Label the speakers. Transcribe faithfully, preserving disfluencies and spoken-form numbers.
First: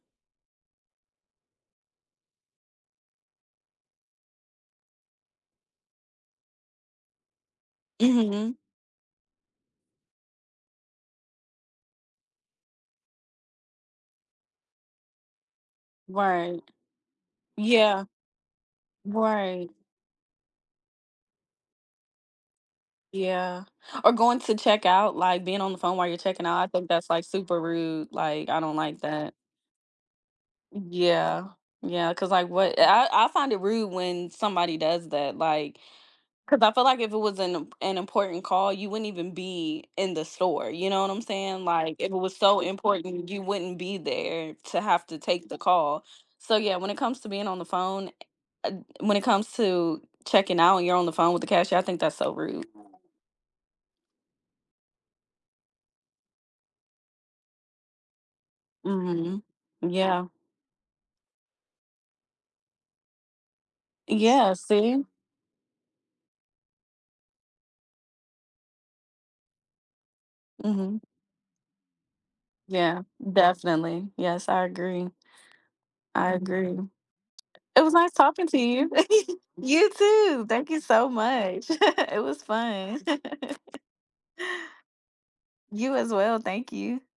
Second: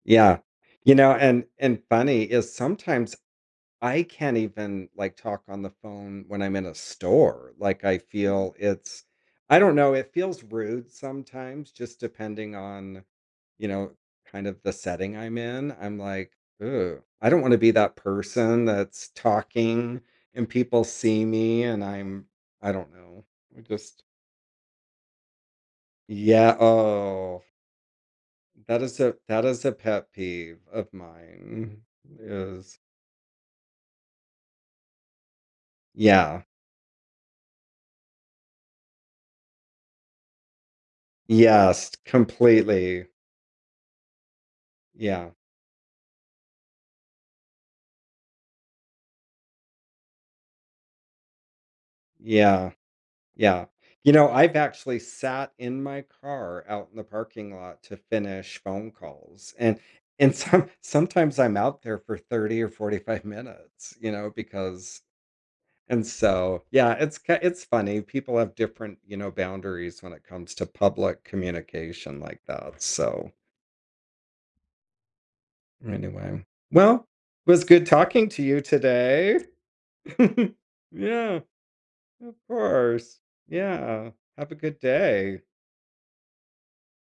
Speaker 1: Yeah, you know, and and funny is sometimes I can't even, like, talk on the phone when I'm in a store, like, I
Speaker 2: Mhm.
Speaker 1: feel it's I don't know, it feels rude sometimes, just depending on, you know, kind of the setting I'm in, I'm like,
Speaker 2: Right.
Speaker 1: "Ew, I don't wanna be that
Speaker 2: Yeah.
Speaker 1: person that's
Speaker 2: Right.
Speaker 1: talking, and people see me, and I'm" I don't know, I
Speaker 2: Yeah,
Speaker 1: just
Speaker 2: or going to check out, like, being on the phone while you're checking
Speaker 1: Yeah,
Speaker 2: out, I think that's like
Speaker 1: oh.
Speaker 2: super rude, like, I don't
Speaker 1: That is
Speaker 2: like
Speaker 1: a
Speaker 2: that.
Speaker 1: that is a pet peeve of
Speaker 2: Yeah,
Speaker 1: mine
Speaker 2: yeah, ‘cause like
Speaker 1: is
Speaker 2: what i I I find it rude when somebody does that, like,
Speaker 1: Yeah.
Speaker 2: ‘cause I feel like if it was an im an important call, you wouldn't even be in the store, you know what I'm saying?
Speaker 1: Yes,
Speaker 2: Like if it was so
Speaker 1: completely.
Speaker 2: important, you wouldn't be there to have to
Speaker 1: Yeah.
Speaker 2: take the call, so yeah, when it comes to being on the phone, uh, when it comes to checking out and you're on the phone with the cashier, I think that's so rude.
Speaker 1: Yeah, yeah. You know, I've actually sat in my car out in the parking lot to finish phone
Speaker 2: Mhm.
Speaker 1: calls, and
Speaker 2: Yeah.
Speaker 1: and some sometimes I'm out there for thirty or forty five minutes, you know,
Speaker 2: Yeah,
Speaker 1: because
Speaker 2: see.
Speaker 1: And so, yeah, it's k it's funny, people have different, you know, boundaries when it comes to
Speaker 2: Mhm.
Speaker 1: public communication like that,
Speaker 2: Yeah,
Speaker 1: so.
Speaker 2: definitely. Yes, I agree. I
Speaker 1: Anyway,
Speaker 2: agree.
Speaker 1: well, it was
Speaker 2: It
Speaker 1: good
Speaker 2: was nice
Speaker 1: talking to
Speaker 2: talking to
Speaker 1: you
Speaker 2: you.
Speaker 1: today!
Speaker 2: You too! Thank you so
Speaker 1: Yeah.
Speaker 2: much. It
Speaker 1: Of
Speaker 2: was fun.
Speaker 1: course. Yeah, have a good day.
Speaker 2: You as well, thank you.